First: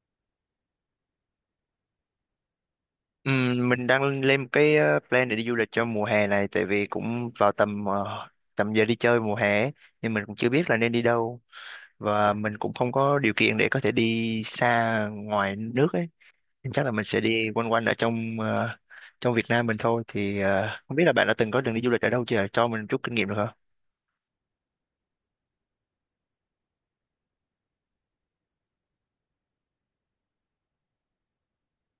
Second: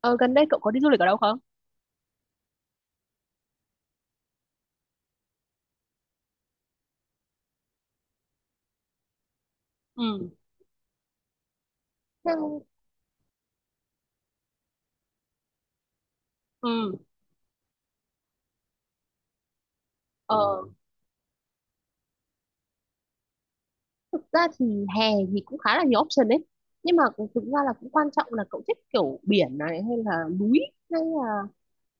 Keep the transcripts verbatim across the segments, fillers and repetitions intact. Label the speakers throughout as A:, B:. A: Ờ, Gần đây cậu có đi du lịch ở đâu không?
B: Ừm, mình đang lên một cái ờ, plan để đi du lịch cho mùa hè này, tại vì cũng vào tầm ờ, tầm giờ đi chơi mùa hè ấy, nhưng mình
A: Ừ,
B: cũng chưa biết là nên đi đâu và mình
A: Theo-
B: cũng không có điều kiện để có thể đi xa ngoài nước ấy, nên chắc là
A: ừ,
B: mình sẽ đi quanh quanh ở trong ờ, trong Việt Nam mình thôi. Thì
A: ờ,
B: ờ, không biết là bạn đã từng có đường đi du lịch ở đâu chưa, cho mình chút kinh nghiệm được không?
A: thực ra thì hè thì cũng khá là nhiều option đấy nhưng mà cũng- thực ra là cũng quan trọng là cậu thích kiểu biển này hay là núi hay là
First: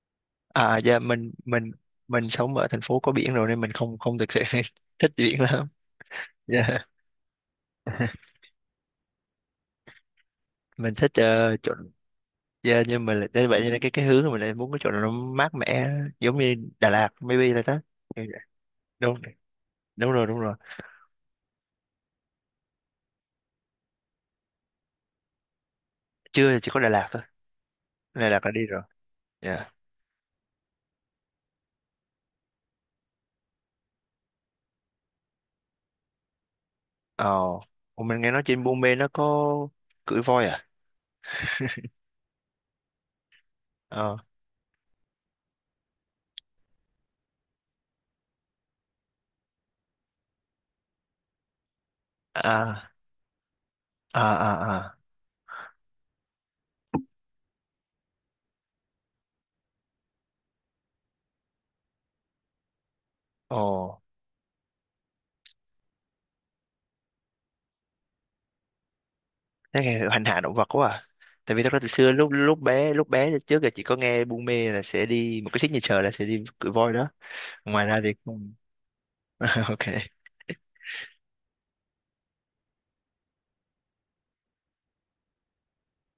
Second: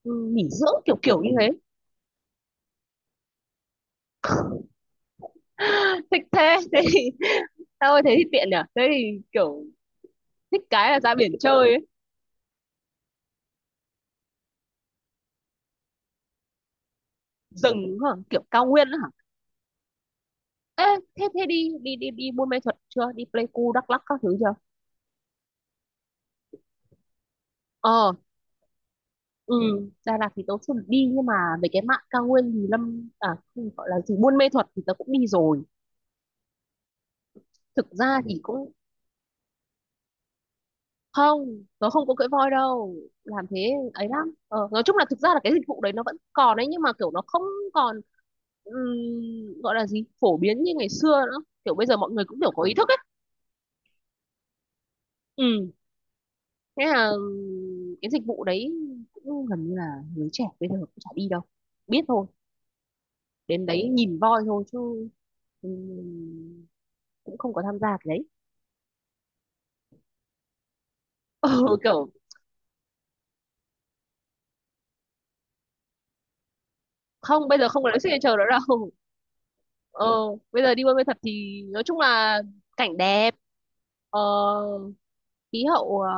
A: ừ, nghỉ
B: À,
A: dưỡng kiểu
B: dạ,
A: kiểu như
B: mình
A: thế
B: mình mình sống ở thành phố có biển rồi nên mình không không thực sự thích biển lắm.
A: thích thế. Thế
B: Dạ.
A: thì, tao ơi, thế thì tiện nhỉ? Thế thì kiểu thích cái
B: Mình
A: là
B: thích
A: ra biển
B: ờ,
A: chơi
B: chỗ,
A: ấy.
B: dạ nhưng mà lại nên vậy nên cái cái hướng mà mình lại muốn cái chỗ nào nó mát mẻ, giống như Đà Lạt maybe là đó.
A: Rừng hả?
B: Kiểu
A: Kiểu cao nguyên hả?
B: đúng, đúng rồi đúng rồi.
A: Ê, thế thế đi đi đi đi Buôn Mê thuật chưa, đi Pleiku Đắk Lắk các thứ chưa?
B: Chưa, thì chỉ có Đà Lạt thôi.
A: Ờ,
B: Đà Lạt là đi rồi.
A: Ừ,
B: Dạ.
A: Đà Lạt thì tớ chưa được đi, nhưng mà về cái mạn cao nguyên thì Lâm à, không, gọi là gì, Buôn Mê Thuột thì tớ cũng đi rồi.
B: Ờ.
A: Thực
B: Ủa,
A: ra
B: mình nghe
A: thì
B: nói trên
A: cũng
B: Buôn Mê nó có cưỡi voi à?
A: không, tớ không có cưỡi voi đâu, làm thế ấy
B: Ờ.
A: lắm. ờ, nói chung là thực ra là cái dịch vụ đấy nó vẫn còn ấy, nhưng mà kiểu nó không còn ừm, gọi là gì, phổ biến như ngày xưa nữa. Kiểu bây giờ mọi người cũng kiểu có ý thức
B: À,
A: ấy.
B: à, à à.
A: Ừ, thế là ừm, cái dịch vụ đấy cũng gần như là người trẻ bây giờ cũng chả đi đâu, biết thôi, đến đấy
B: Ồ.
A: nhìn voi thôi chứ ừm, cũng không có tham gia cái đấy.
B: Thế nghe hành hạ động vật quá à. Tại vì thật
A: Ừ,
B: ra từ
A: kiểu
B: xưa, lúc lúc bé lúc bé thì trước là chỉ có nghe Buôn Mê là sẽ đi một cái signature là sẽ đi cưỡi voi đó.
A: không, bây giờ không
B: Ngoài
A: có lấy
B: ra thì
A: signature nữa
B: không.
A: đâu.
B: Ok.
A: ờ, Ừ. Bây giờ đi buôn mê thuật thì nói chung là cảnh đẹp, ờ, khí hậu, ờ,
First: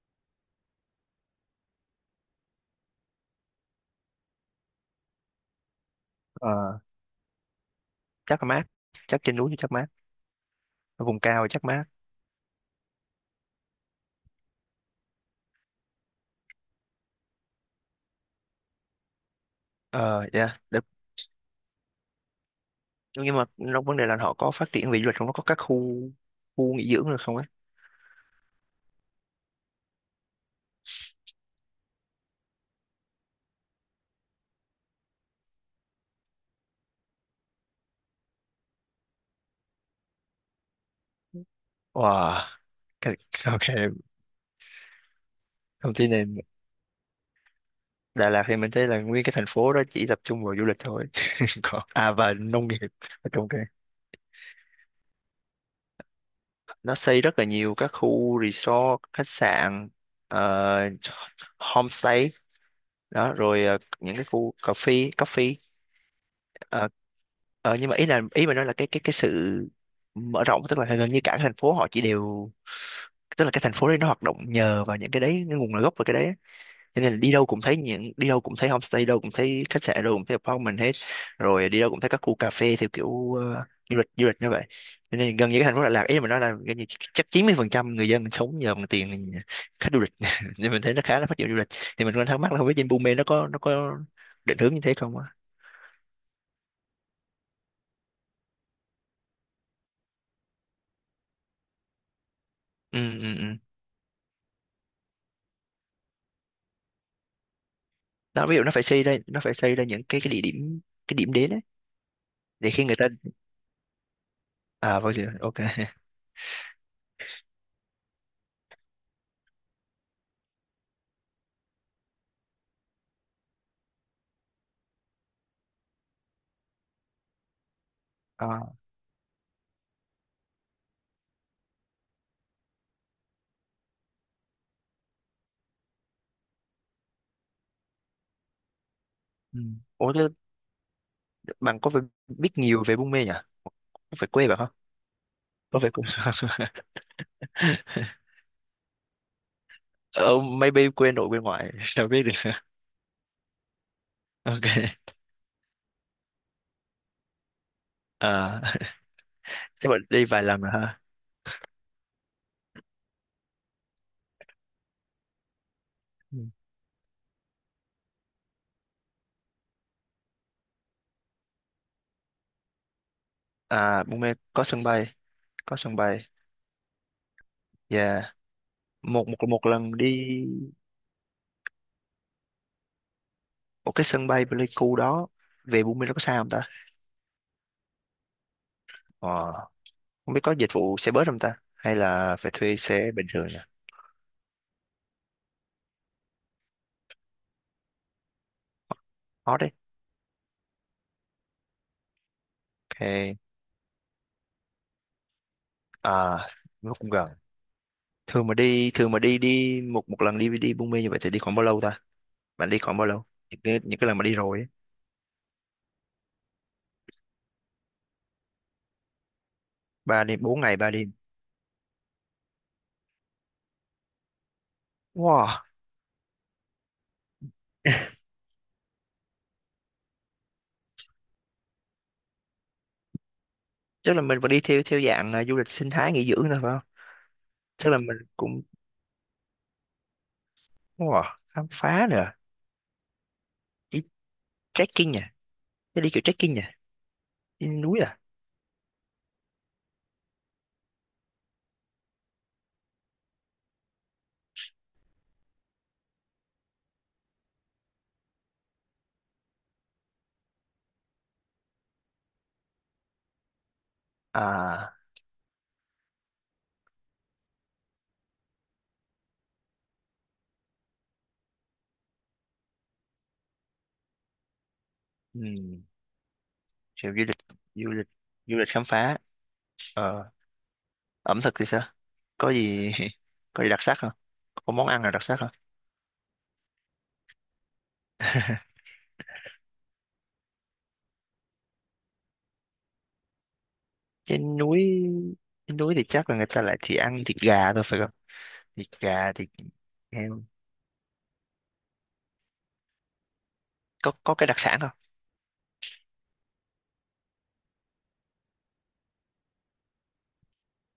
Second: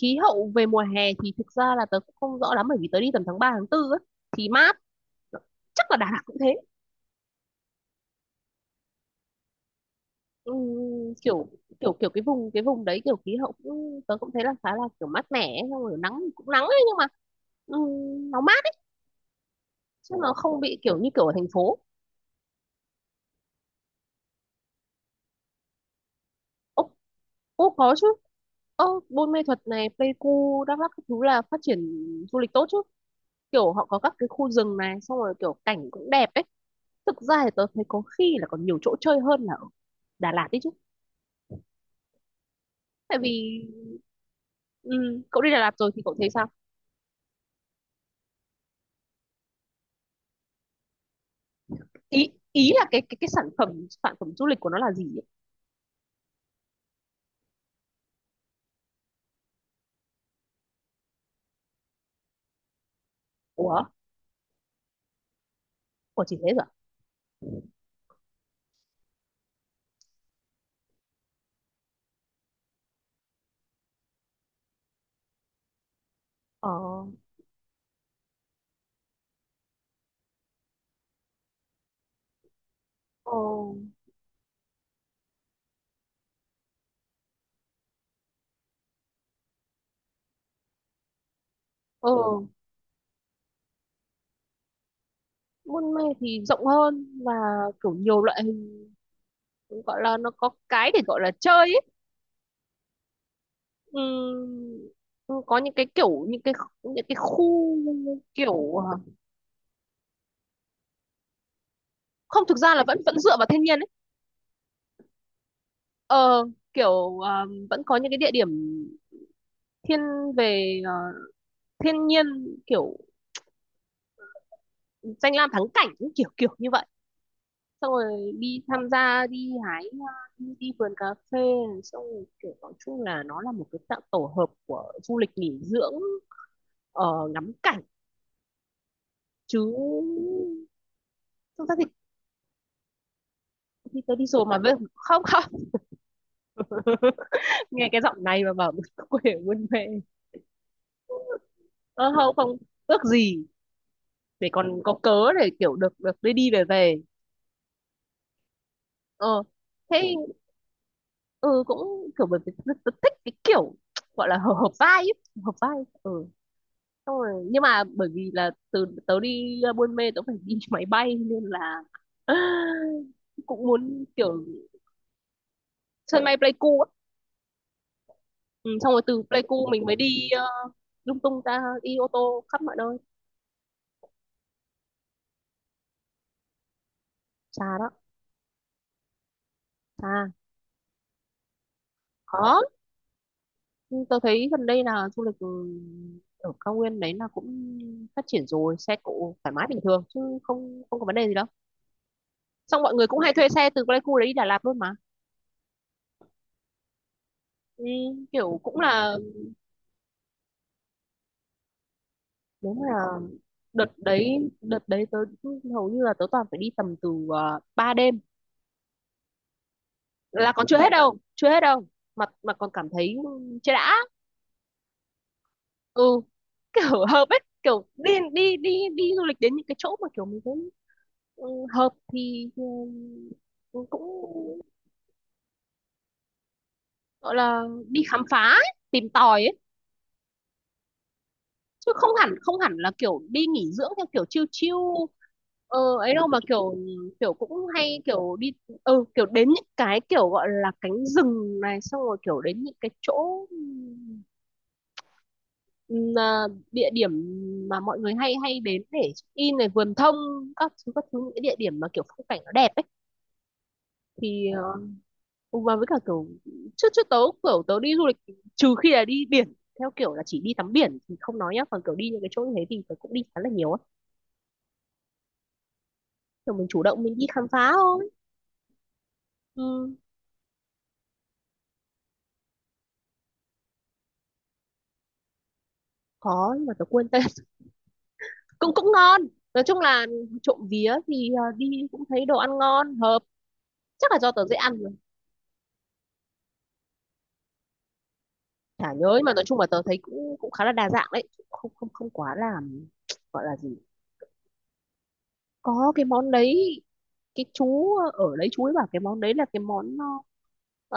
A: khí hậu về mùa hè thì thực ra là tớ cũng không rõ lắm, bởi vì tớ đi tầm tháng ba tháng tư á, thì mát. Chắc là Đà Lạt cũng thế.
B: Ờ. Chắc là mát. Chắc trên núi thì chắc mát. Ở
A: Ừm,
B: vùng cao
A: kiểu
B: thì chắc mát.
A: kiểu kiểu cái vùng cái vùng đấy kiểu khí hậu cũng tớ cũng thấy là khá là kiểu mát mẻ ấy, xong rồi nắng cũng nắng ấy, nhưng mà ừm, nó mát chứ
B: Ờ,
A: nó
B: dạ,
A: không bị
B: được.
A: kiểu như kiểu ở thành phố.
B: Nhưng mà trong vấn đề là họ có phát triển về du lịch không? Nó có các khu khu nghỉ dưỡng được không ấy?
A: Ô có chứ. Ơ, Buôn Mê Thuật này, Pleiku, Đắk Lắk các thứ là phát triển du lịch tốt chứ. Kiểu họ có các cái khu rừng này, xong rồi kiểu cảnh cũng đẹp ấy. Thực ra thì tớ thấy có khi là còn nhiều chỗ chơi hơn là ở Đà Lạt đấy chứ.
B: Wow, cái,
A: Tại vì
B: ok,
A: ừ, cậu đi Đà Lạt rồi
B: thông
A: thì
B: tin
A: cậu
B: này.
A: thấy sao?
B: Đà Lạt thì mình thấy là nguyên cái thành phố đó chỉ tập trung vào du lịch thôi. Còn, à,
A: Ý
B: và nông
A: ý là
B: nghiệp.
A: cái cái cái
B: Ok.
A: sản phẩm sản phẩm du lịch của nó là gì ấy?
B: Nó xây rất là nhiều các khu resort, khách sạn, ờ, homestay, đó, rồi ờ,
A: Ủa,
B: những cái khu cà phê, cà phê,
A: của chỉ thế rồi.
B: ờ, ờ, nhưng mà ý là ý mà nói là cái cái cái sự mở rộng, tức là gần như cả thành phố họ chỉ đều, tức là cái thành phố đấy nó hoạt động nhờ vào những cái đấy, cái nguồn gốc của cái đấy á.
A: Ờ,
B: Cho nên là đi đâu cũng thấy những đi đâu cũng thấy homestay, đâu cũng thấy khách sạn, đâu cũng thấy apartment hết, rồi đi đâu cũng thấy các khu cà phê theo
A: ờ,
B: kiểu ờ, du lịch du lịch như vậy. Cho nên gần như cái thành phố Đà Lạt ý mà nói là gần như chắc chín mươi phần trăm người dân sống nhờ bằng tiền khách du lịch nên mình thấy nó khá là phát triển du lịch. Thì
A: ờ.
B: mình còn thắc mắc là không biết trên Bume nó có nó có định hướng như thế không á.
A: Buôn Mê thì rộng hơn, và kiểu nhiều loại hình, gọi là nó có cái để gọi là chơi ấy.
B: Ừ, ừ, ừ.
A: Ừm, ừ, có những cái kiểu những cái những cái khu
B: Nó ví dụ nó
A: kiểu
B: phải
A: ờ,
B: xây ra nó phải xây ra những cái cái địa điểm, cái điểm đến ấy,
A: không, thực
B: để
A: ra
B: khi
A: là
B: người
A: vẫn
B: ta,
A: vẫn dựa vào thiên nhiên ấy.
B: à, vào giờ, ok.
A: Ờ, kiểu ờ, vẫn có những cái địa điểm thiên về ờ, thiên nhiên, kiểu danh lam thắng cảnh những kiểu kiểu như vậy, xong rồi đi
B: À.
A: tham gia đi hái hoa, đi, đi vườn cà phê, xong rồi kiểu nói chung là nó là một cái dạng tổ hợp của du lịch nghỉ dưỡng, ờ, ngắm cảnh chứ
B: Ừ. Ủa thế
A: thực ra
B: bạn
A: thì,
B: có phải biết nhiều về Buôn Mê nhỉ,
A: thì tớ
B: có
A: đi
B: phải
A: rồi
B: quê
A: mà,
B: bạn không,
A: với không không.
B: có phải quê.
A: Nghe cái giọng này mà bảo quê ở buôn mê.
B: Ờ, maybe quê nội quê ngoại, sao
A: Ơ
B: biết
A: không
B: được.
A: không, ước gì, để còn có
B: Ok.
A: cớ để kiểu được được đi đi về về
B: À,
A: ờ
B: chắc bạn
A: Thế
B: đi vài lần rồi ha.
A: ừ, cũng kiểu bởi vì rất- rất thích cái kiểu, gọi là hợp hợp vai ấy. Hợp vai. Ừ,
B: Ừ.
A: xong rồi nhưng mà bởi vì là từ tớ đi uh, Buôn Mê tớ phải đi máy bay nên là cũng
B: À,
A: muốn
B: Buôn Mê
A: kiểu
B: có sân bay, có sân
A: sân
B: bay.
A: bay Pleiku á.
B: Yeah.
A: Ừ, xong rồi từ
B: Một một một
A: Pleiku mình
B: lần
A: mới
B: đi,
A: đi ờ, lung tung ra, đi ô tô khắp mọi nơi.
B: một cái sân bay Pleiku đó về Buôn Mê nó có xa không ta.
A: Xa đó.
B: Ờ.
A: Xa.
B: Không biết có dịch vụ xe bus không ta? Hay là phải
A: Khó.
B: thuê xe bình thường nhỉ?
A: Tôi thấy gần đây là du lịch ừ, ở cao nguyên đấy là cũng phát triển rồi, xe cộ thoải
B: Hot
A: mái
B: đấy.
A: bình thường chứ không, không có vấn đề gì đâu. Xong mọi người cũng hay
B: Ok.
A: thuê xe từ Pleiku đấy đi Đà Lạt luôn mà.
B: À, nó cũng gần.
A: Ừ,
B: Thường mà
A: kiểu cũng
B: đi, thường
A: là,
B: mà đi đi một một lần đi đi Buôn Mê như vậy thì đi khoảng bao lâu ta? Bạn
A: nếu
B: đi
A: mà
B: khoảng bao lâu? Những cái,
A: đợt
B: những cái lần mà đi
A: đấy
B: rồi ấy.
A: đợt đấy tớ hầu như là tớ toàn phải đi tầm từ uh, ba đêm
B: Ba đêm,
A: là
B: bốn
A: còn
B: ngày
A: chưa hết
B: ba đêm.
A: đâu, chưa hết đâu, mà mà còn cảm thấy chưa đã.
B: Wow.
A: Ừ, kiểu hợp ấy, kiểu đi đi đi đi du lịch đến những cái chỗ mà kiểu mình thấy ừ, hợp thì ừ,
B: Chắc là mình phải đi
A: cũng
B: theo theo dạng, à, du lịch sinh thái nghỉ dưỡng thôi phải không?
A: gọi là
B: Chắc là
A: đi
B: mình
A: khám phá
B: cũng,
A: ấy, tìm tòi ấy,
B: wow, khám
A: chứ
B: phá
A: không
B: nè,
A: hẳn không hẳn là kiểu đi nghỉ dưỡng
B: đi
A: theo kiểu chill chill
B: trekking nè,
A: ờ,
B: đi, đi
A: ấy
B: kiểu
A: đâu, mà
B: trekking nè,
A: kiểu kiểu cũng
B: đi
A: hay
B: núi à.
A: kiểu đi ừ, kiểu đến những cái kiểu gọi là cánh rừng này, xong rồi kiểu đến những cái chỗ ừm, à, địa điểm mà mọi người hay hay đến để check in này, vườn thông, các thứ các thứ những cái địa điểm mà kiểu phong cảnh nó đẹp ấy, thì ờ,
B: À,
A: Ừ. Và với cả kiểu trước trước tớ kiểu tớ đi du lịch, trừ khi là đi biển theo kiểu là chỉ đi tắm biển thì không nói nhá, còn kiểu đi những cái chỗ như thế thì tớ cũng đi khá là nhiều á,
B: um,
A: kiểu mình chủ động
B: kiểu
A: mình
B: du
A: đi
B: lịch,
A: khám phá
B: du lịch
A: thôi.
B: du lịch khám phá.
A: Ừ,
B: Ờ. Ẩm thực thì sao, có gì có gì đặc sắc không, có món ăn nào đặc sắc không,
A: có nhưng mà tớ quên tên. Cũng cũng ngon. Nói chung là trộm vía thì à, đi cũng thấy đồ ăn ngon hợp, chắc là do tớ dễ
B: trên
A: ăn
B: núi,
A: rồi.
B: trên núi thì chắc là người ta lại chỉ ăn thịt gà thôi phải không, thịt
A: Chả nhớ nhưng
B: gà
A: mà nói
B: thịt
A: chung là tớ thấy cũng
B: heo,
A: cũng khá là đa dạng đấy, không không không quá là, gọi là gì.
B: có có cái đặc sản không.
A: Có cái món đấy, cái chú ở đấy chú ấy bảo cái món đấy là cái món ờ,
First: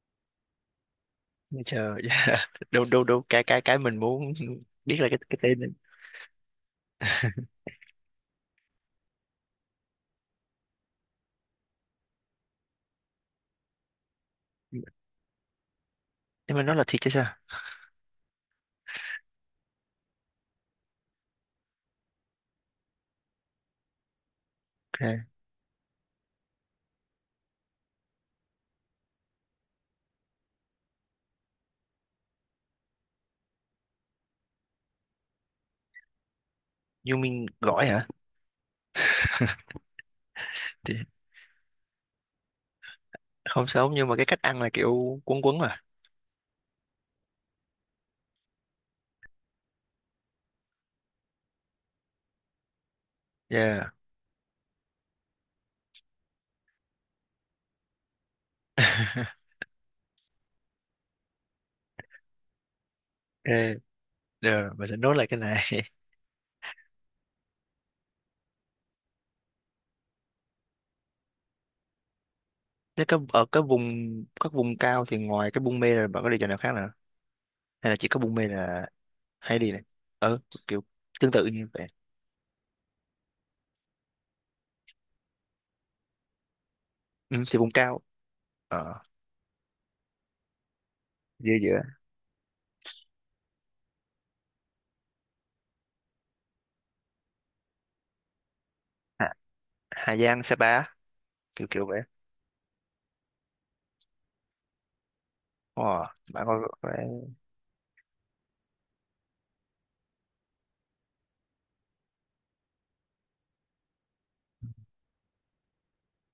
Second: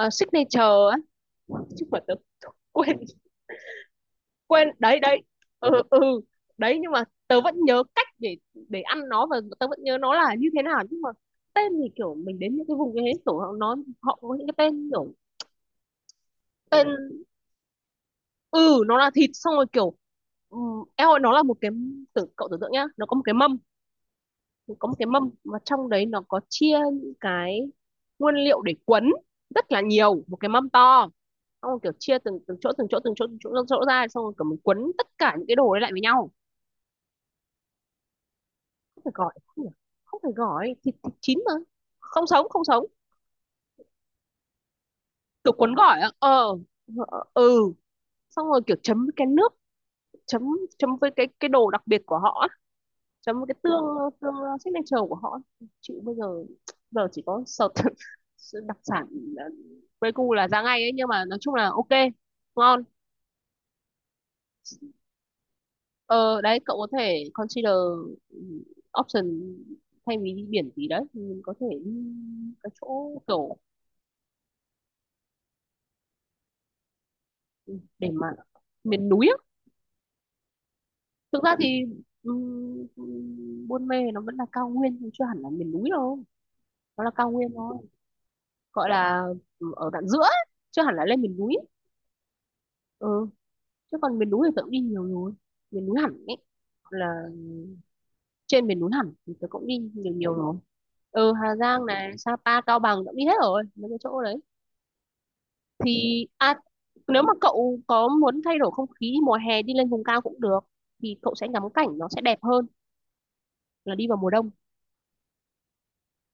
A: ờ, signature á,
B: Bây
A: chứ
B: giờ
A: mà tớ
B: đâu
A: quên
B: đâu đâu, cái cái cái mình muốn
A: quên
B: biết
A: đấy
B: là cái
A: đấy.
B: cái tên đấy.
A: Ừ ừ, đấy nhưng mà tớ vẫn nhớ cách để để ăn nó, và tớ vẫn nhớ nó là như thế nào, nhưng mà tên thì kiểu mình đến những cái vùng như thế kiểu họ nó họ có những cái tên kiểu
B: Nhưng mà nó là
A: tên.
B: thịt chứ sao,
A: Ừ, nó là thịt xong rồi kiểu um, em ơi, nó là một cái, tưởng cậu tưởng tượng nhá, nó có một cái mâm, có một cái mâm
B: ok,
A: mà trong đấy nó có chia những cái nguyên liệu để quấn, rất là nhiều, một cái mâm to, xong rồi kiểu chia từng từng chỗ từng chỗ từng chỗ từng chỗ, từng chỗ ra, xong rồi kiểu mình quấn tất cả những cái đồ đấy lại với nhau.
B: you mean gỏi hả.
A: Phải gọi không nhỉ? Không phải gọi
B: Thì
A: thịt, thịt chín mà, không sống, không sống,
B: không sống nhưng mà cái cách ăn là kiểu cuốn
A: kiểu
B: quấn
A: cuốn
B: mà.
A: gỏi á. Ờ, ờ, ừ, xong rồi kiểu chấm với cái nước chấm, chấm với cái cái đồ đặc biệt của họ á, chấm với cái tương,
B: Yeah.
A: tương signature của họ á. Chịu, bây giờ giờ chỉ có search đặc sản ờ, Pleiku là ra ngay ấy, nhưng mà nói chung là ok, ngon.
B: Ok, rồi mình sẽ nốt lại cái này.
A: Ờ đấy, cậu có thể consider ừ, option, thay vì đi biển gì đấy thì mình có thể đi cái
B: Thế
A: chỗ
B: các ở
A: kiểu,
B: các vùng, các vùng cao thì ngoài cái Buôn Mê là bạn có đi chỗ nào khác nữa, hay là chỉ
A: để
B: có
A: mà
B: Buôn Mê là
A: miền núi á.
B: hay đi này, ờ kiểu tương
A: Thực
B: tự
A: ra
B: như
A: thì
B: vậy.
A: ừm, Buôn Mê nó vẫn là cao nguyên nhưng chưa hẳn là miền núi đâu, nó là cao
B: Ừ,
A: nguyên
B: thì vùng
A: thôi,
B: cao,
A: gọi
B: ở
A: là ừ, ở đoạn giữa ấy, chưa hẳn là lên miền
B: giữa
A: núi.
B: giữa
A: Ừ, chứ còn miền núi thì tớ cũng đi nhiều rồi, miền núi hẳn ấy, là trên miền núi hẳn
B: Hà,
A: thì tớ cũng đi nhiều
B: Hà
A: nhiều
B: Giang,
A: rồi.
B: Sapa,
A: Ừ, Hà
B: kiểu
A: Giang
B: kiểu vậy.
A: này, Sapa, Cao Bằng tớ cũng đi hết rồi mấy cái chỗ đấy.
B: Wow,
A: Thì
B: bạn
A: à,
B: có phải.
A: nếu mà cậu có muốn thay đổi không khí mùa hè đi lên vùng cao cũng được, thì cậu sẽ ngắm cảnh nó sẽ đẹp hơn là đi vào mùa đông,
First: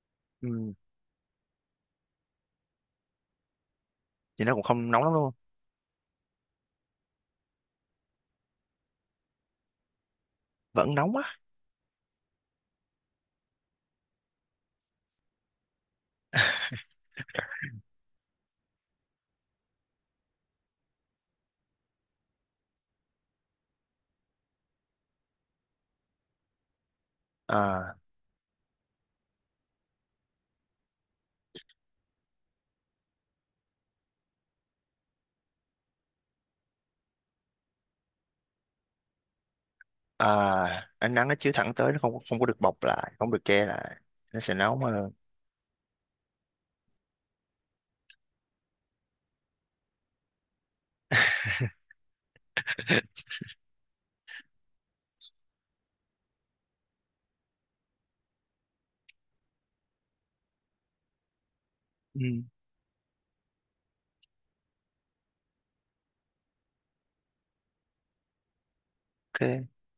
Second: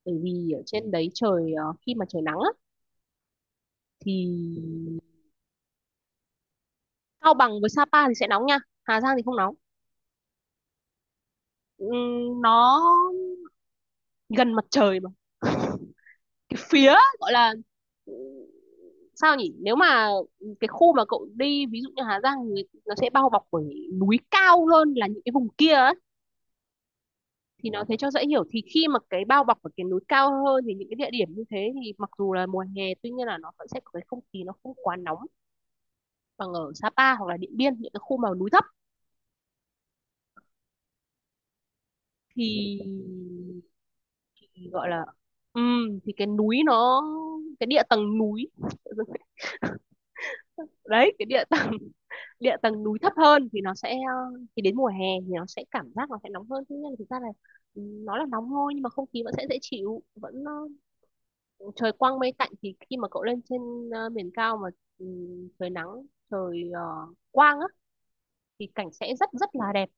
A: bởi vì ở
B: Ừ.
A: trên đấy trời ờ, khi mà trời nắng á, thì
B: Thì nó cũng không nóng lắm luôn.
A: Cao Bằng với Sapa thì sẽ nóng nha, Hà Giang thì không nóng.
B: Vẫn nóng á.
A: Ừm, nó gần mặt trời mà. Cái phía, gọi là ừ, sao nhỉ, nếu mà cái khu mà cậu đi ví dụ như Hà Giang thì nó sẽ bao bọc bởi núi cao hơn là những cái vùng kia ấy. Thì nó thế
B: À,
A: cho dễ hiểu, thì khi mà cái bao bọc ở cái núi cao hơn thì những cái địa điểm như thế thì mặc dù là mùa hè tuy nhiên là nó vẫn sẽ có cái không khí nó không quá nóng bằng ở Sapa hoặc là Điện Biên, những cái khu mà núi thấp
B: à, ánh nắng nó chiếu thẳng tới, nó không không có được bọc
A: thì
B: lại, không được che lại, nó sẽ nóng
A: gọi là
B: hơn.
A: ừm, thì cái núi nó cái địa tầng núi đấy cái địa tầng, địa tầng núi thấp hơn thì nó sẽ ờ, thì đến mùa hè thì nó sẽ cảm giác nó sẽ nóng hơn. Thế nhưng mà thực ra là ừ, nó là nóng thôi nhưng mà không khí vẫn sẽ dễ chịu, vẫn ờ, trời quang
B: Ừ,
A: mây tạnh. Thì khi mà cậu lên trên ờ, miền cao mà ừ, trời nắng, trời ờ, quang á, thì cảnh sẽ rất rất là
B: ok.
A: đẹp.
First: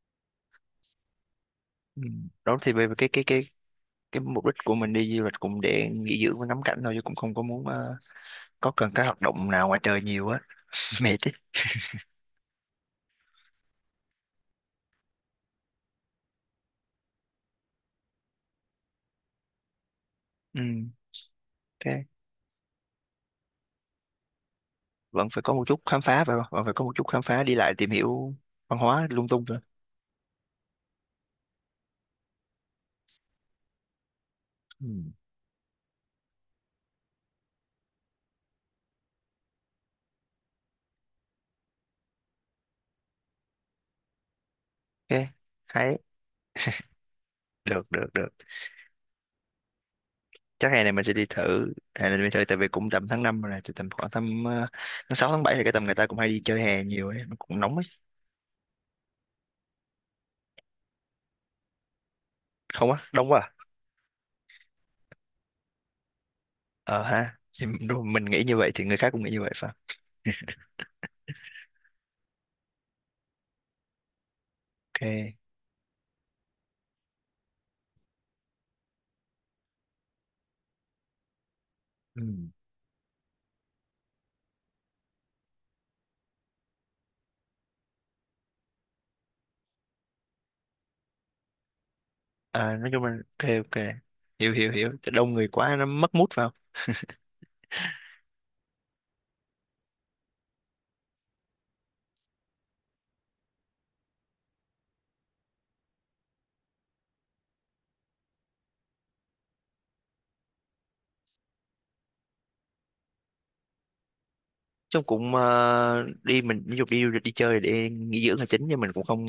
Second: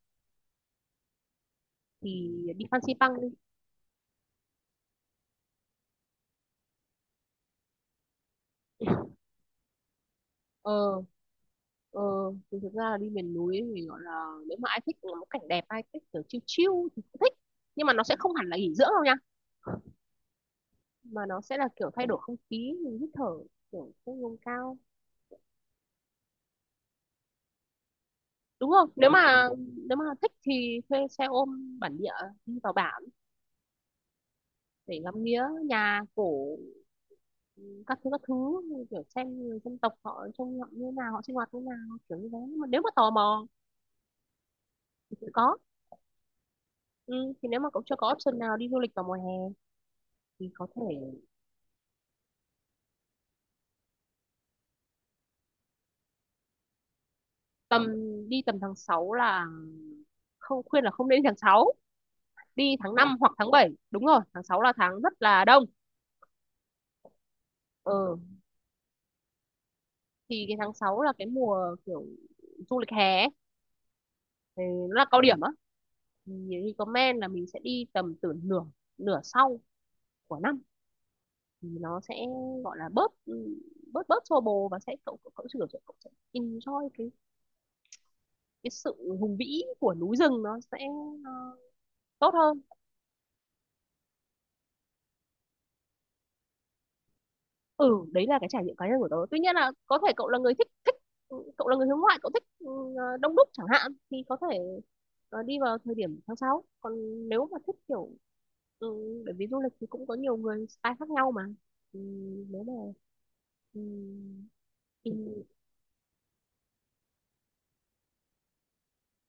B: Ừ.
A: Thì
B: Đó
A: đi
B: thì về về cái
A: Fansipan
B: cái
A: đi.
B: cái cái mục đích của mình đi du lịch cũng để nghỉ dưỡng và ngắm cảnh thôi chứ cũng không có muốn, ờ, có cần cái hoạt động nào ngoài trời nhiều á.
A: Ờ,
B: Mệt ấy.
A: Ờ, thì thực ra là đi miền núi thì gọi là nếu mà ai thích ngắm cảnh đẹp, ai thích kiểu chill chill thì cũng thích, nhưng mà nó sẽ không hẳn là nghỉ dưỡng đâu nha,
B: Ừ,
A: mà nó sẽ là kiểu
B: ok,
A: thay đổi không khí mình hít thở, kiểu không ngông cao,
B: vẫn phải có một chút khám phá phải không, vẫn phải có một chút khám phá đi lại tìm hiểu
A: đúng
B: văn
A: không?
B: hóa
A: Nếu
B: lung tung
A: mà,
B: rồi.
A: nếu mà thích thì thuê xe ôm bản địa đi vào bản
B: Ừ.
A: để ngắm nghía nhà cổ, các thứ các thứ kiểu xem người dân tộc họ trông họ như nào, họ sinh hoạt như nào, kiểu như thế. Nhưng mà nếu mà tò mò thì cũng
B: Ok,
A: có.
B: hay,
A: Ừ, thì nếu mà cậu
B: được,
A: chưa
B: được,
A: có
B: được.
A: option nào đi du lịch vào mùa hè thì có
B: Chắc
A: thể
B: hè này mình sẽ đi thử, hè này mình thử, tại vì cũng tầm tháng năm rồi này thì tầm khoảng tầm ờ, tháng sáu tháng bảy thì cái tầm người ta cũng hay đi chơi hè nhiều ấy, nó cũng nóng ấy.
A: tầm, đi tầm tháng sáu là không, khuyên là không nên đi tháng sáu, đi
B: Không
A: tháng
B: á,
A: năm
B: đông
A: hoặc
B: quá
A: tháng
B: à?
A: bảy, đúng rồi, tháng sáu là tháng rất là đông.
B: Ờ ha, thì m- đúng,
A: Ừ.
B: mình nghĩ như vậy thì người khác cũng nghĩ như vậy phải không.
A: Thì cái tháng sáu là cái mùa kiểu du lịch hè ấy, thì nó là cao
B: Ok.
A: điểm á. Thì recommend là mình sẽ đi tầm từ nửa, nửa sau của năm, thì nó sẽ
B: Ừ.
A: gọi là bớt ừ, bớt bớt xô bồ, và sẽ cậu cậu cậu sẽ, cậu sẽ enjoy cái cái sự hùng vĩ của núi rừng, nó sẽ ờ, tốt hơn.
B: À, nói chung là ok, ok, hiểu, hiểu, hiểu. Tại đông người quá nó mất mút vào.
A: Ừ, đấy là cái trải nghiệm cá nhân của tớ, tuy nhiên là có thể cậu là người thích thích ừ, cậu là người hướng ngoại, cậu thích ừ, ờ, đông đúc chẳng hạn, thì có thể ờ, đi vào thời điểm tháng sáu. Còn nếu mà thích kiểu ừ, bởi vì du lịch thì cũng có nhiều người style khác nhau mà. Ừ, nếu mà ừ,
B: Chung
A: ừ,
B: cũng ờ, đi, mình ví dụ đi du lịch đi chơi để nghỉ dưỡng là chính, nhưng mình cũng không,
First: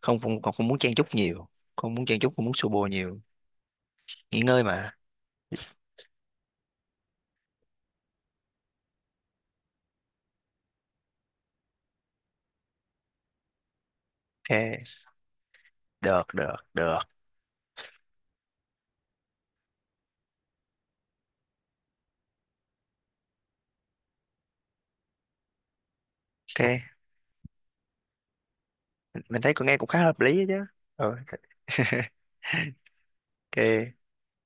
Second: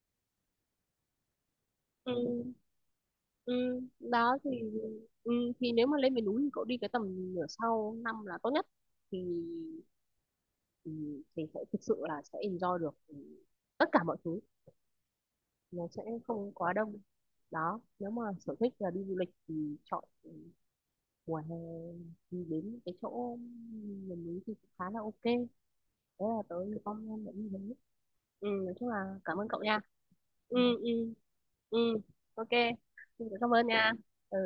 B: không, không không, không muốn chen chúc nhiều, không muốn
A: ừ,
B: chen chúc, không muốn xô bồ nhiều.
A: ừ, đó
B: Nghỉ
A: thì
B: ngơi mà.
A: ừ, thì nếu mà lên miền núi thì cậu đi cái tầm nửa sau năm là tốt nhất, thì thì, thì sẽ thực sự là sẽ enjoy được ừ, tất cả mọi thứ,
B: Ok,
A: nó sẽ
B: được,
A: không
B: được,
A: quá đông.
B: được.
A: Đó, nếu mà sở thích là đi du lịch thì chọn ừ, mùa hè đi đến cái chỗ miền núi thì cũng khá là ok đấy, là tớ
B: Ok,
A: con em đã đi đấy. Ừ, nói chung là cảm
B: mình
A: ơn
B: thấy
A: cậu
B: con nghe
A: nha.
B: cũng khá hợp lý đó
A: ừ
B: chứ.
A: ừ
B: Ừ.
A: ừ Ok, xin cảm ơn nha.
B: Ok.
A: Ừ